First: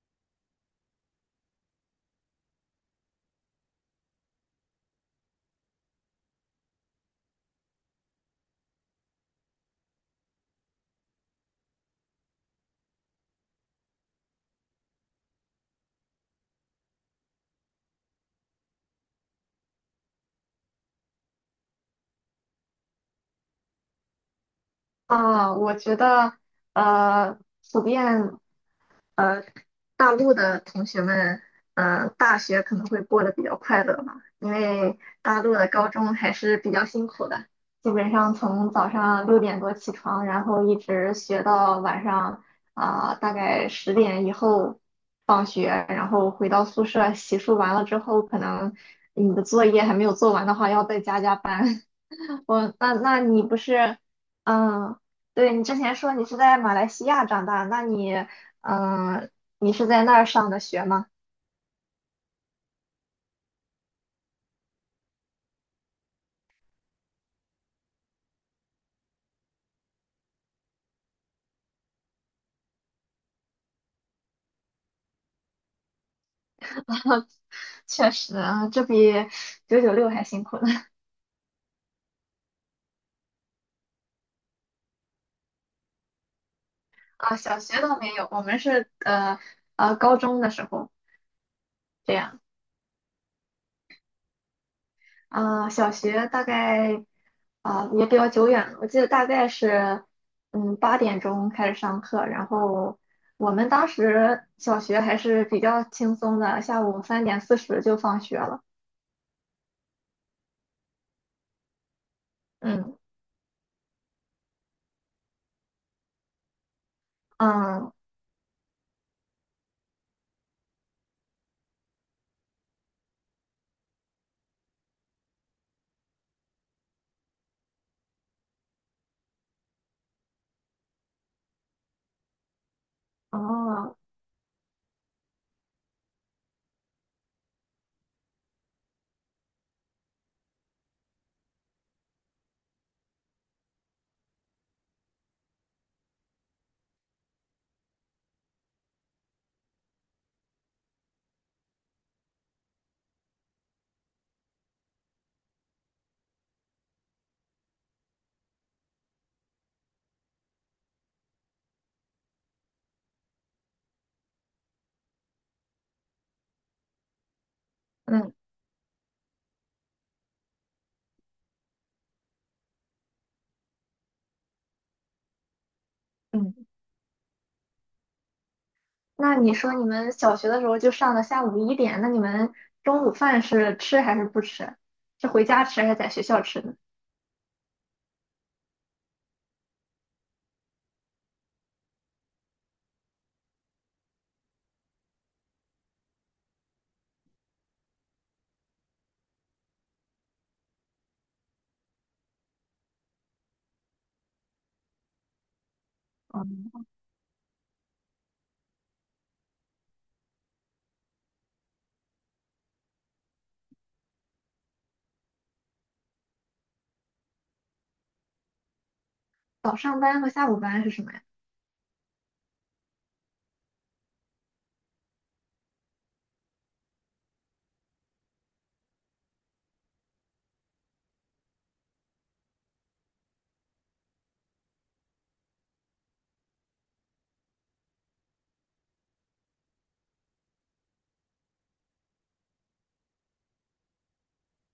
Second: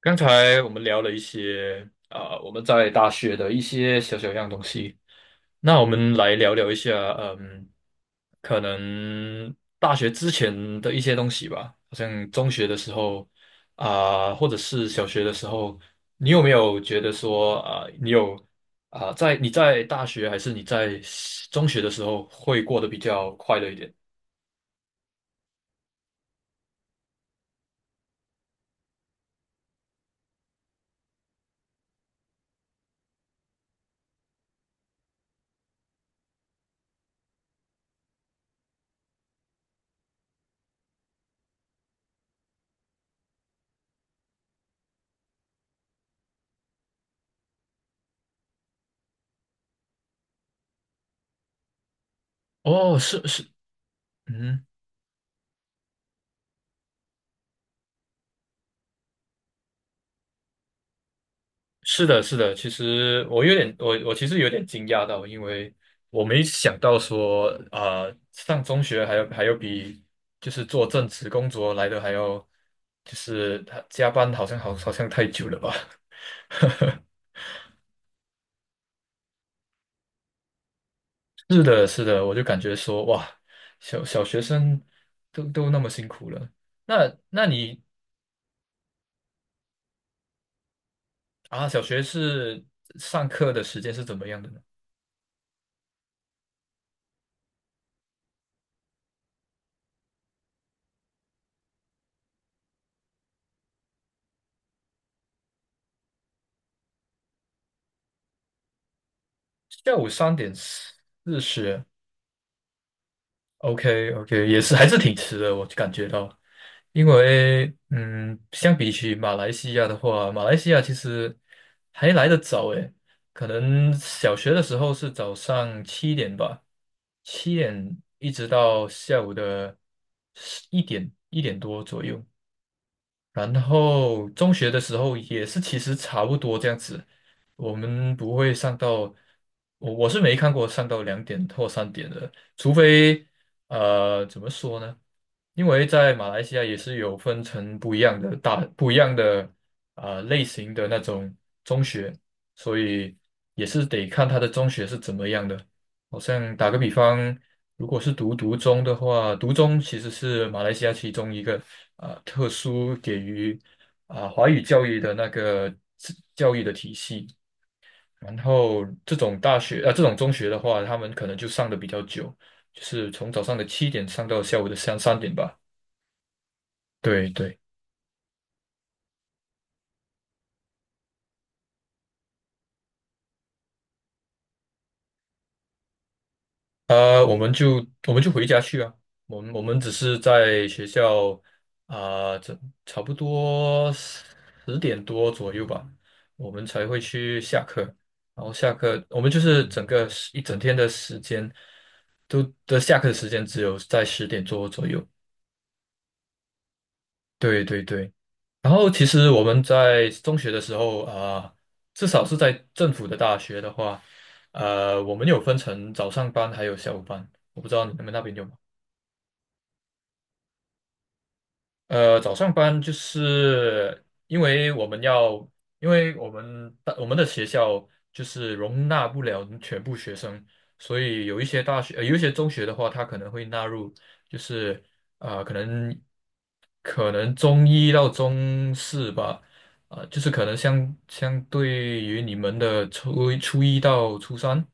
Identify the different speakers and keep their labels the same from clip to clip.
Speaker 1: 刚才我们聊了一些我们在大学的一些小小样东西。那我们来聊聊一下，嗯，可能大学之前的一些东西吧。好像中学的时候或者是小学的时候，你有没有觉得说啊、你有啊、你在大学还是你在中学的时候会过得比较快乐一点？
Speaker 2: 我觉得呃，普遍呃，大陆的同学们，大学可能会过得比较快乐吧，因为大陆的高中还是比较辛苦的，基本上从早上6点多起床，然后一直学到晚上大概10点以后放学，然后回到宿舍洗漱完了之后，可能你的作业还没有做完的话，要再加加班。我那
Speaker 1: 哦，
Speaker 2: 那
Speaker 1: 是
Speaker 2: 你
Speaker 1: 是，
Speaker 2: 不是，
Speaker 1: 嗯。
Speaker 2: 嗯，对你之前说你是在马来西亚长大，那你嗯，你是在那儿上的学吗？
Speaker 1: 是的，是的，其实我其实有点惊讶到，因为我没想到说，上中学还有比就是做正职工作来的还要，就是他加班好像好像太久了吧？
Speaker 2: 确实啊，这比996还辛苦呢。
Speaker 1: 是的，是的，我就感觉说，哇，小学生都那么辛苦了。那
Speaker 2: 啊，
Speaker 1: 那
Speaker 2: 小学
Speaker 1: 你
Speaker 2: 倒没有，我们是高中的时候
Speaker 1: 啊，小学
Speaker 2: 这样。
Speaker 1: 是上课的时间是怎么样的呢？
Speaker 2: 小学大概也比较久远了，我记得大概是8点钟开始上课，然后我们当时小学还是比较轻松的，下午3:40就放学了。
Speaker 1: 下午3:40
Speaker 2: 嗯。
Speaker 1: ，OK OK,也是还是挺迟的，我感觉到。因为
Speaker 2: 嗯，
Speaker 1: 相比起马来西亚的话，马来西亚其实还来得早诶，可能小学的时候是早上七点吧，七点一直到下午的一点多左右。然
Speaker 2: 哦，
Speaker 1: 后中学的时候也是，其实差不多这样子。我们不会上到，我是没看过上到2点或3点的，除非怎么说呢？因为在马来西亚也是有分成不一样的不一样的类型的那种中学，所以也是得看他的中学是怎么样的。好像打个比方，如果是读中的话，读中其实是马来西亚其中一个特殊给予华语教育的那个自教育的体系。
Speaker 2: 嗯，
Speaker 1: 然后这种大学这种中学的话，他们可能就上的比较久，就是从早上的七点上到下午的三点吧。
Speaker 2: 嗯，
Speaker 1: 对对。
Speaker 2: 那你说你们小学的时候就上到下午一点，那你们中午饭是吃还是不吃？是回家吃还是在学校吃呢？
Speaker 1: 我们就回家去啊。我们只是在学校啊，这、差不多十点多左右吧，我们才会去下课。然后下课，我们就是整个时一整天的时间都的下课的时间只有在十点多左右。
Speaker 2: 嗯
Speaker 1: 对对对。然后其实我们在中学的时候至少是在政府的大学的话，我们有分成早上班还有下午班。我不知道你们那边有吗？
Speaker 2: 早上班和下午班是什么呀？
Speaker 1: 早上班就是因为我们要，因为我们的学校就是容纳不了全部学生，所以有一些大学，有一些中学的话，它可能会纳入，就是啊，可能可能中一到中四吧，就是可能相对于你们的初一到初三，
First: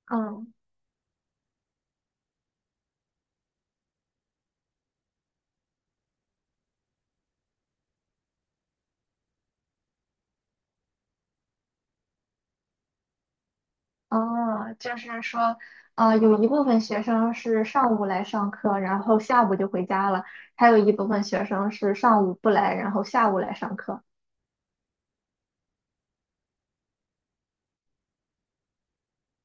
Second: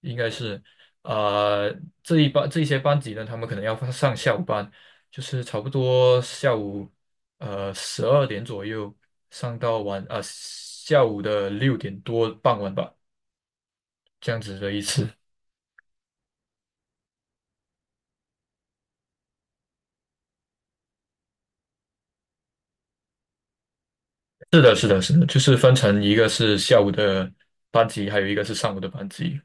Speaker 1: 应该
Speaker 2: 嗯。
Speaker 1: 是。呃，这一些班级呢，他们可能要上下午班，就是差不多下午12点左右上到下午的6点多傍晚吧，这样子的
Speaker 2: 哦，
Speaker 1: 意
Speaker 2: 就
Speaker 1: 思。
Speaker 2: 是 说，啊，有一部分学生是上午来上课，然后下午就回家了；还有一部分学生是上午不来，然后下午来上课。
Speaker 1: 是的，是的，是的，就是分成一个是下午的班级，还有一个是上午的班级。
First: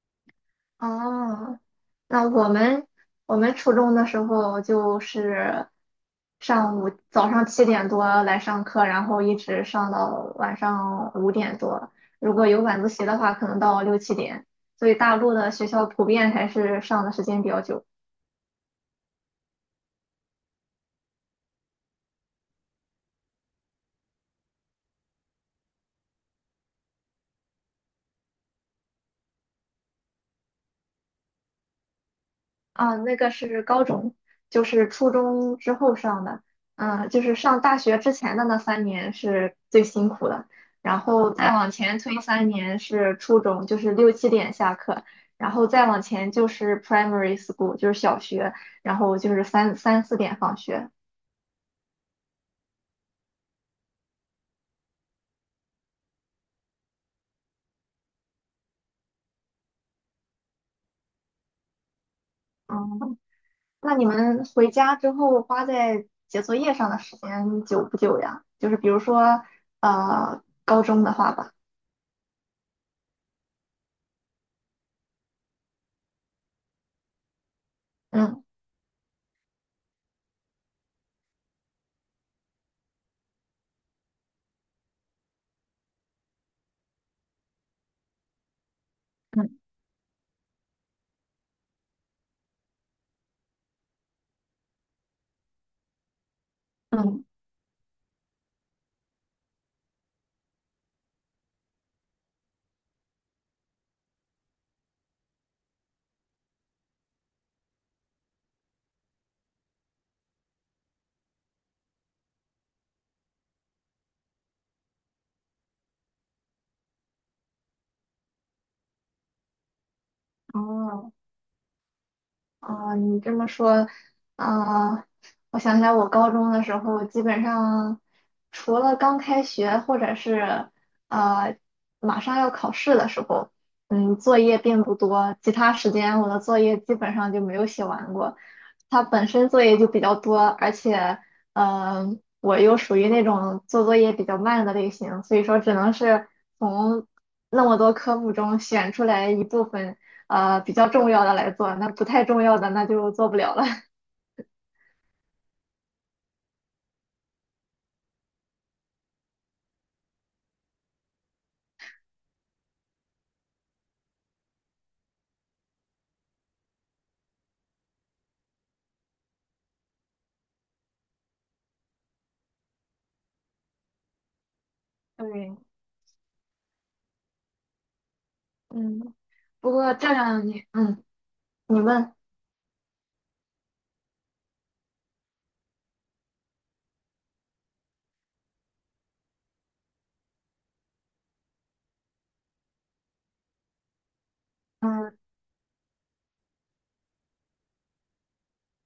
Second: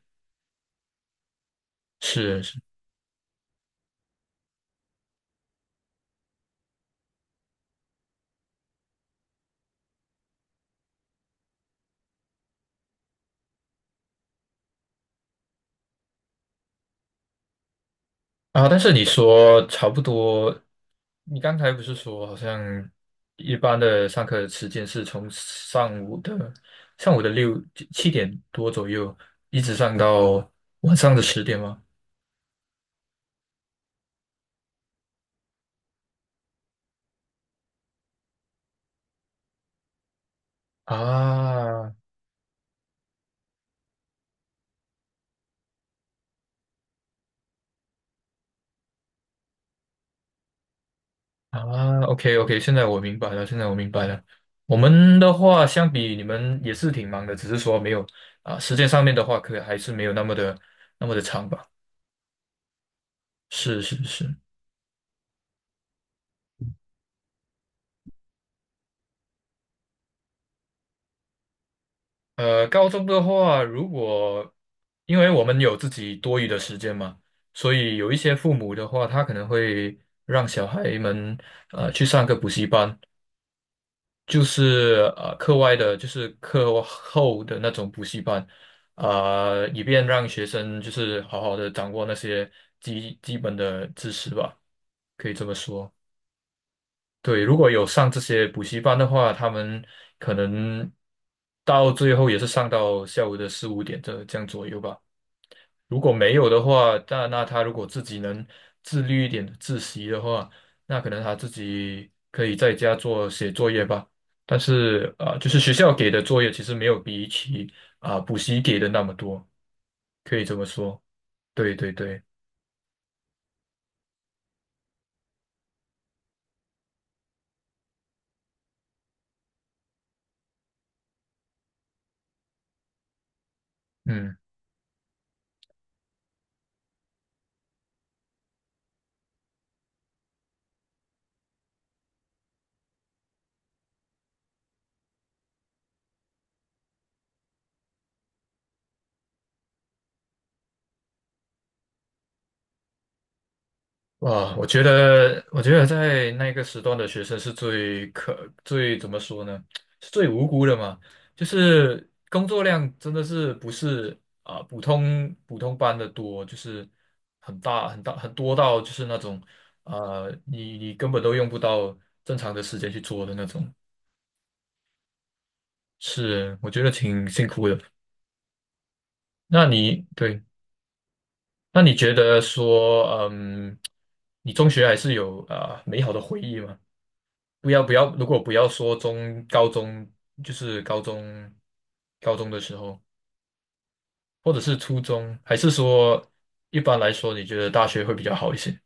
Speaker 2: 哦，那
Speaker 1: 是
Speaker 2: 我
Speaker 1: 是
Speaker 2: 们我们初中的时候就是上午早上7点多来上课，然后一直上到晚上5点多。如果有晚自习的话，可能到六七点。所以大陆的学校普遍还是上的时间比较久。
Speaker 1: 啊，但是你说差不多，你刚才不是说好像一般的上课时间是从上午的六七点多左右，一直上到晚上的十点吗？
Speaker 2: 啊，那个是高中，就是初中之后上的，嗯，就是上大学之前的那三年是最辛苦的，然后再往
Speaker 1: 啊，
Speaker 2: 前推三年是初中，就是六七点下课，然后再往前就是 primary school，就是小学，然后就是三四点放学。
Speaker 1: 啊，OK OK,现在我明白了，现在我明白了。我们的话，相比你们也是挺忙的，只是说没有时间上面的话，可还是没有那么的长吧。
Speaker 2: 嗯，
Speaker 1: 是
Speaker 2: 那
Speaker 1: 是
Speaker 2: 你
Speaker 1: 是，
Speaker 2: 们回家之后花在写作业上的时间久不久呀？就是比如说，高中的话吧。
Speaker 1: 高中的话，如果因为我们有自己多余的时间嘛，所以有一些
Speaker 2: 嗯
Speaker 1: 父母的话，他可能会让小孩们去上个补习班就是课外的，就是课后的那种补习班，
Speaker 2: 嗯。
Speaker 1: 以便让学生就是好好的掌握那些基本的知识吧，可以这么说。
Speaker 2: 嗯，
Speaker 1: 对，如果有上这些补习班的话，他们可能到最后也是上到下午的4、5点这样左右吧。如果没有的话，那他如果自己能自律一点、自习的话，那可能他自己可以在家写作业吧。但是就是学校给的作业其实没有比起补习给的那么多，可以这么说。
Speaker 2: 哦，
Speaker 1: 对对对，
Speaker 2: 啊，你这么说，啊，我想起来，我高中的时候，基本上除了刚开学或者是呃马上要考试的时候，嗯，
Speaker 1: 嗯。
Speaker 2: 作业并不多，其他时间我的作业基本上就没有写完过。它本身作业就比较多，而且，我又属于那种做作业比较慢的类型，所以说只能是从那么多科目中选出来一部分，比较重要的来做，那不太重要的那就做不了了。
Speaker 1: 哇，我觉得，我觉得在那个时段的学生是最怎么说呢？是最无辜的嘛。就是工作量真的是不是普通班的多，就是很大很大很多到就是那种你根本都用不到正常的时间去做的那种。
Speaker 2: 对，
Speaker 1: 是，我觉得挺辛苦的。
Speaker 2: 嗯，
Speaker 1: 那
Speaker 2: 不过
Speaker 1: 你
Speaker 2: 这
Speaker 1: 对，
Speaker 2: 样你，嗯，你
Speaker 1: 那你觉
Speaker 2: 问。
Speaker 1: 得说，你中学还是有美好的回忆吗？不要不要，如果不要说高中，就是高中的时候，或者是初中，还是说一般来说，你觉得大学会比较好一些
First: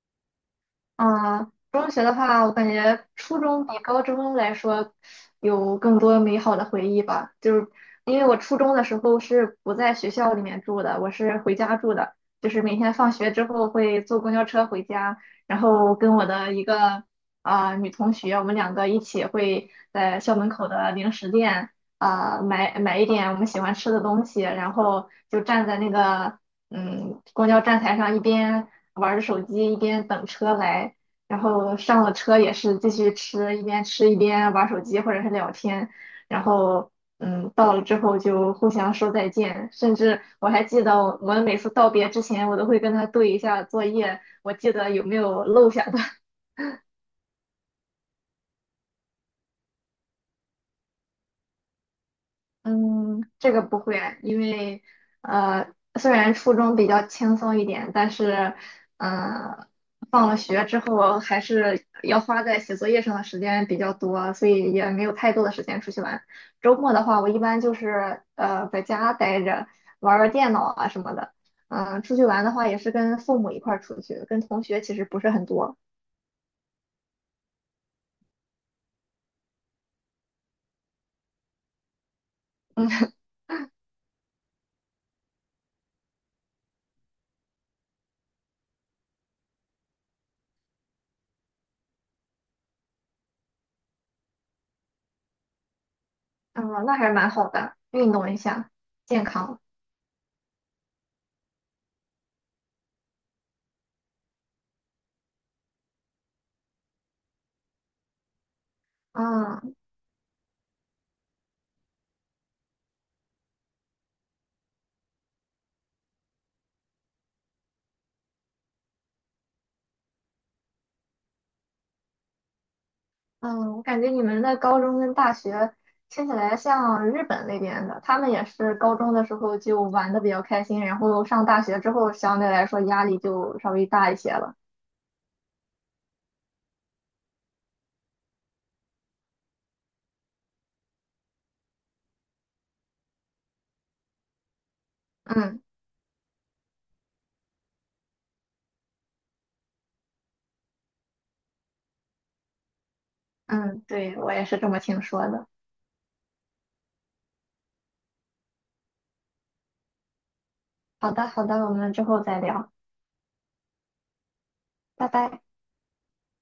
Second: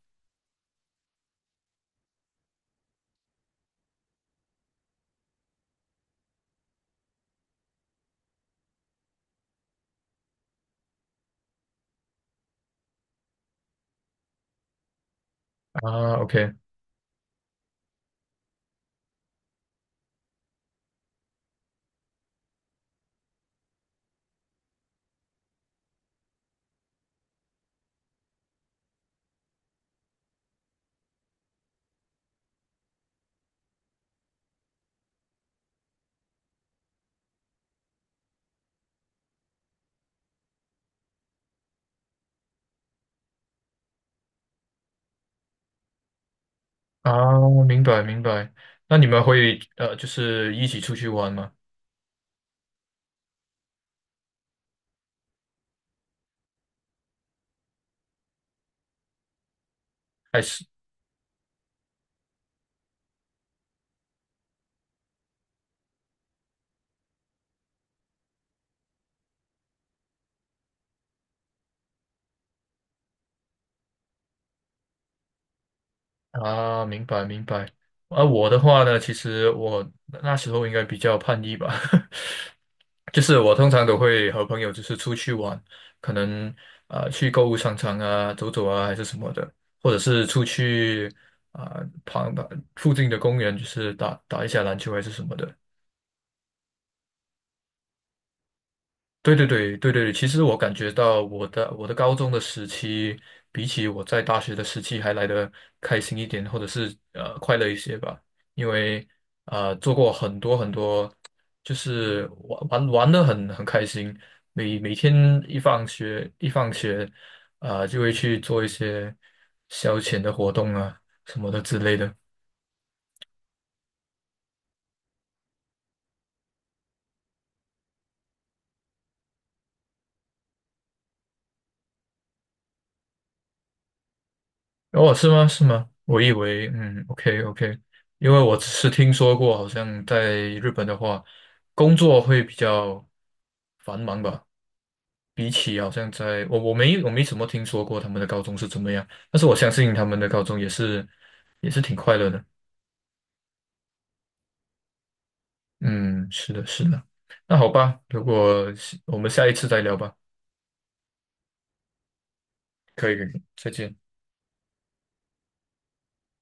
Speaker 2: 中学的话，我感觉初中比高中来说有更多美好的回忆吧。就是因为我初中的时候是不在学校里面住的，我是回家住的，就是每天放学之后会坐公交车回家，然后跟
Speaker 1: 啊
Speaker 2: 我
Speaker 1: ？OK
Speaker 2: 的一个女同学，我们两个一起会在校门口的零食店买一点我们喜欢吃的东西，然后就站在那个公交站台上一边玩着手机，一边等车来，然后上了车也是继续吃，一边吃一边玩手机或者是聊天，然后到了之后就互相说再见，甚至我还记得我们每次道别之前，我都会跟他对一下作业，我记得有没有漏下的。
Speaker 1: 啊，明白明白。那你们会就是一起出去玩吗？
Speaker 2: 嗯，这个不会，因为呃，虽然初中比较轻松一点，但是，呃，放了
Speaker 1: 还是？
Speaker 2: 学之后还是要花在写作业上的时间比较多，所以也没有太多的时间出去玩。周末的话，我一般就是在家待着，玩儿玩儿电脑啊什么的。嗯、出去玩的话也是跟父母一块儿出去，跟同学其实不是很多。
Speaker 1: 啊，明白明白。啊，我的话呢，其实我那时候应该比较叛逆吧，就是我通常都会和朋友就是出去玩，可能去购物商场啊走走啊还是什么的，或者是出去啊、旁旁附近的公园就是打打一下篮球还是什么的。
Speaker 2: 嗯、那还是蛮好的，运动一下，健
Speaker 1: 对对
Speaker 2: 康。
Speaker 1: 对对对，其实我感觉到我的高中的时期，比起我在大学的时期还来的开心一点，或者是快乐一些吧。因为
Speaker 2: 嗯。
Speaker 1: 做过很多很多，就是玩的很开心，每天一放学，啊就会去做一些消遣的活动啊什么的之类的。
Speaker 2: 嗯，我感觉你们的高中跟大学听起来像日本那边的，他们也是高中的时候就玩的比较开心，然后上大学之后相对来说压力就稍微大一些了。
Speaker 1: 哦，是吗？是吗？我以为，嗯，OK OK,因为我只是听说过，好像在日本的话，工作会比较繁忙吧，比
Speaker 2: 嗯
Speaker 1: 起好像在我没怎么听说过他们的高中是怎么样，但是我相信他们的高中也是挺快乐的。
Speaker 2: 嗯，对，我也是这么听说的。
Speaker 1: 嗯，是的，是的。那好吧，如果是我们下一次再聊吧，
Speaker 2: 好的好的，我们之后再聊，
Speaker 1: 可以，可以，再见。
Speaker 2: 拜拜。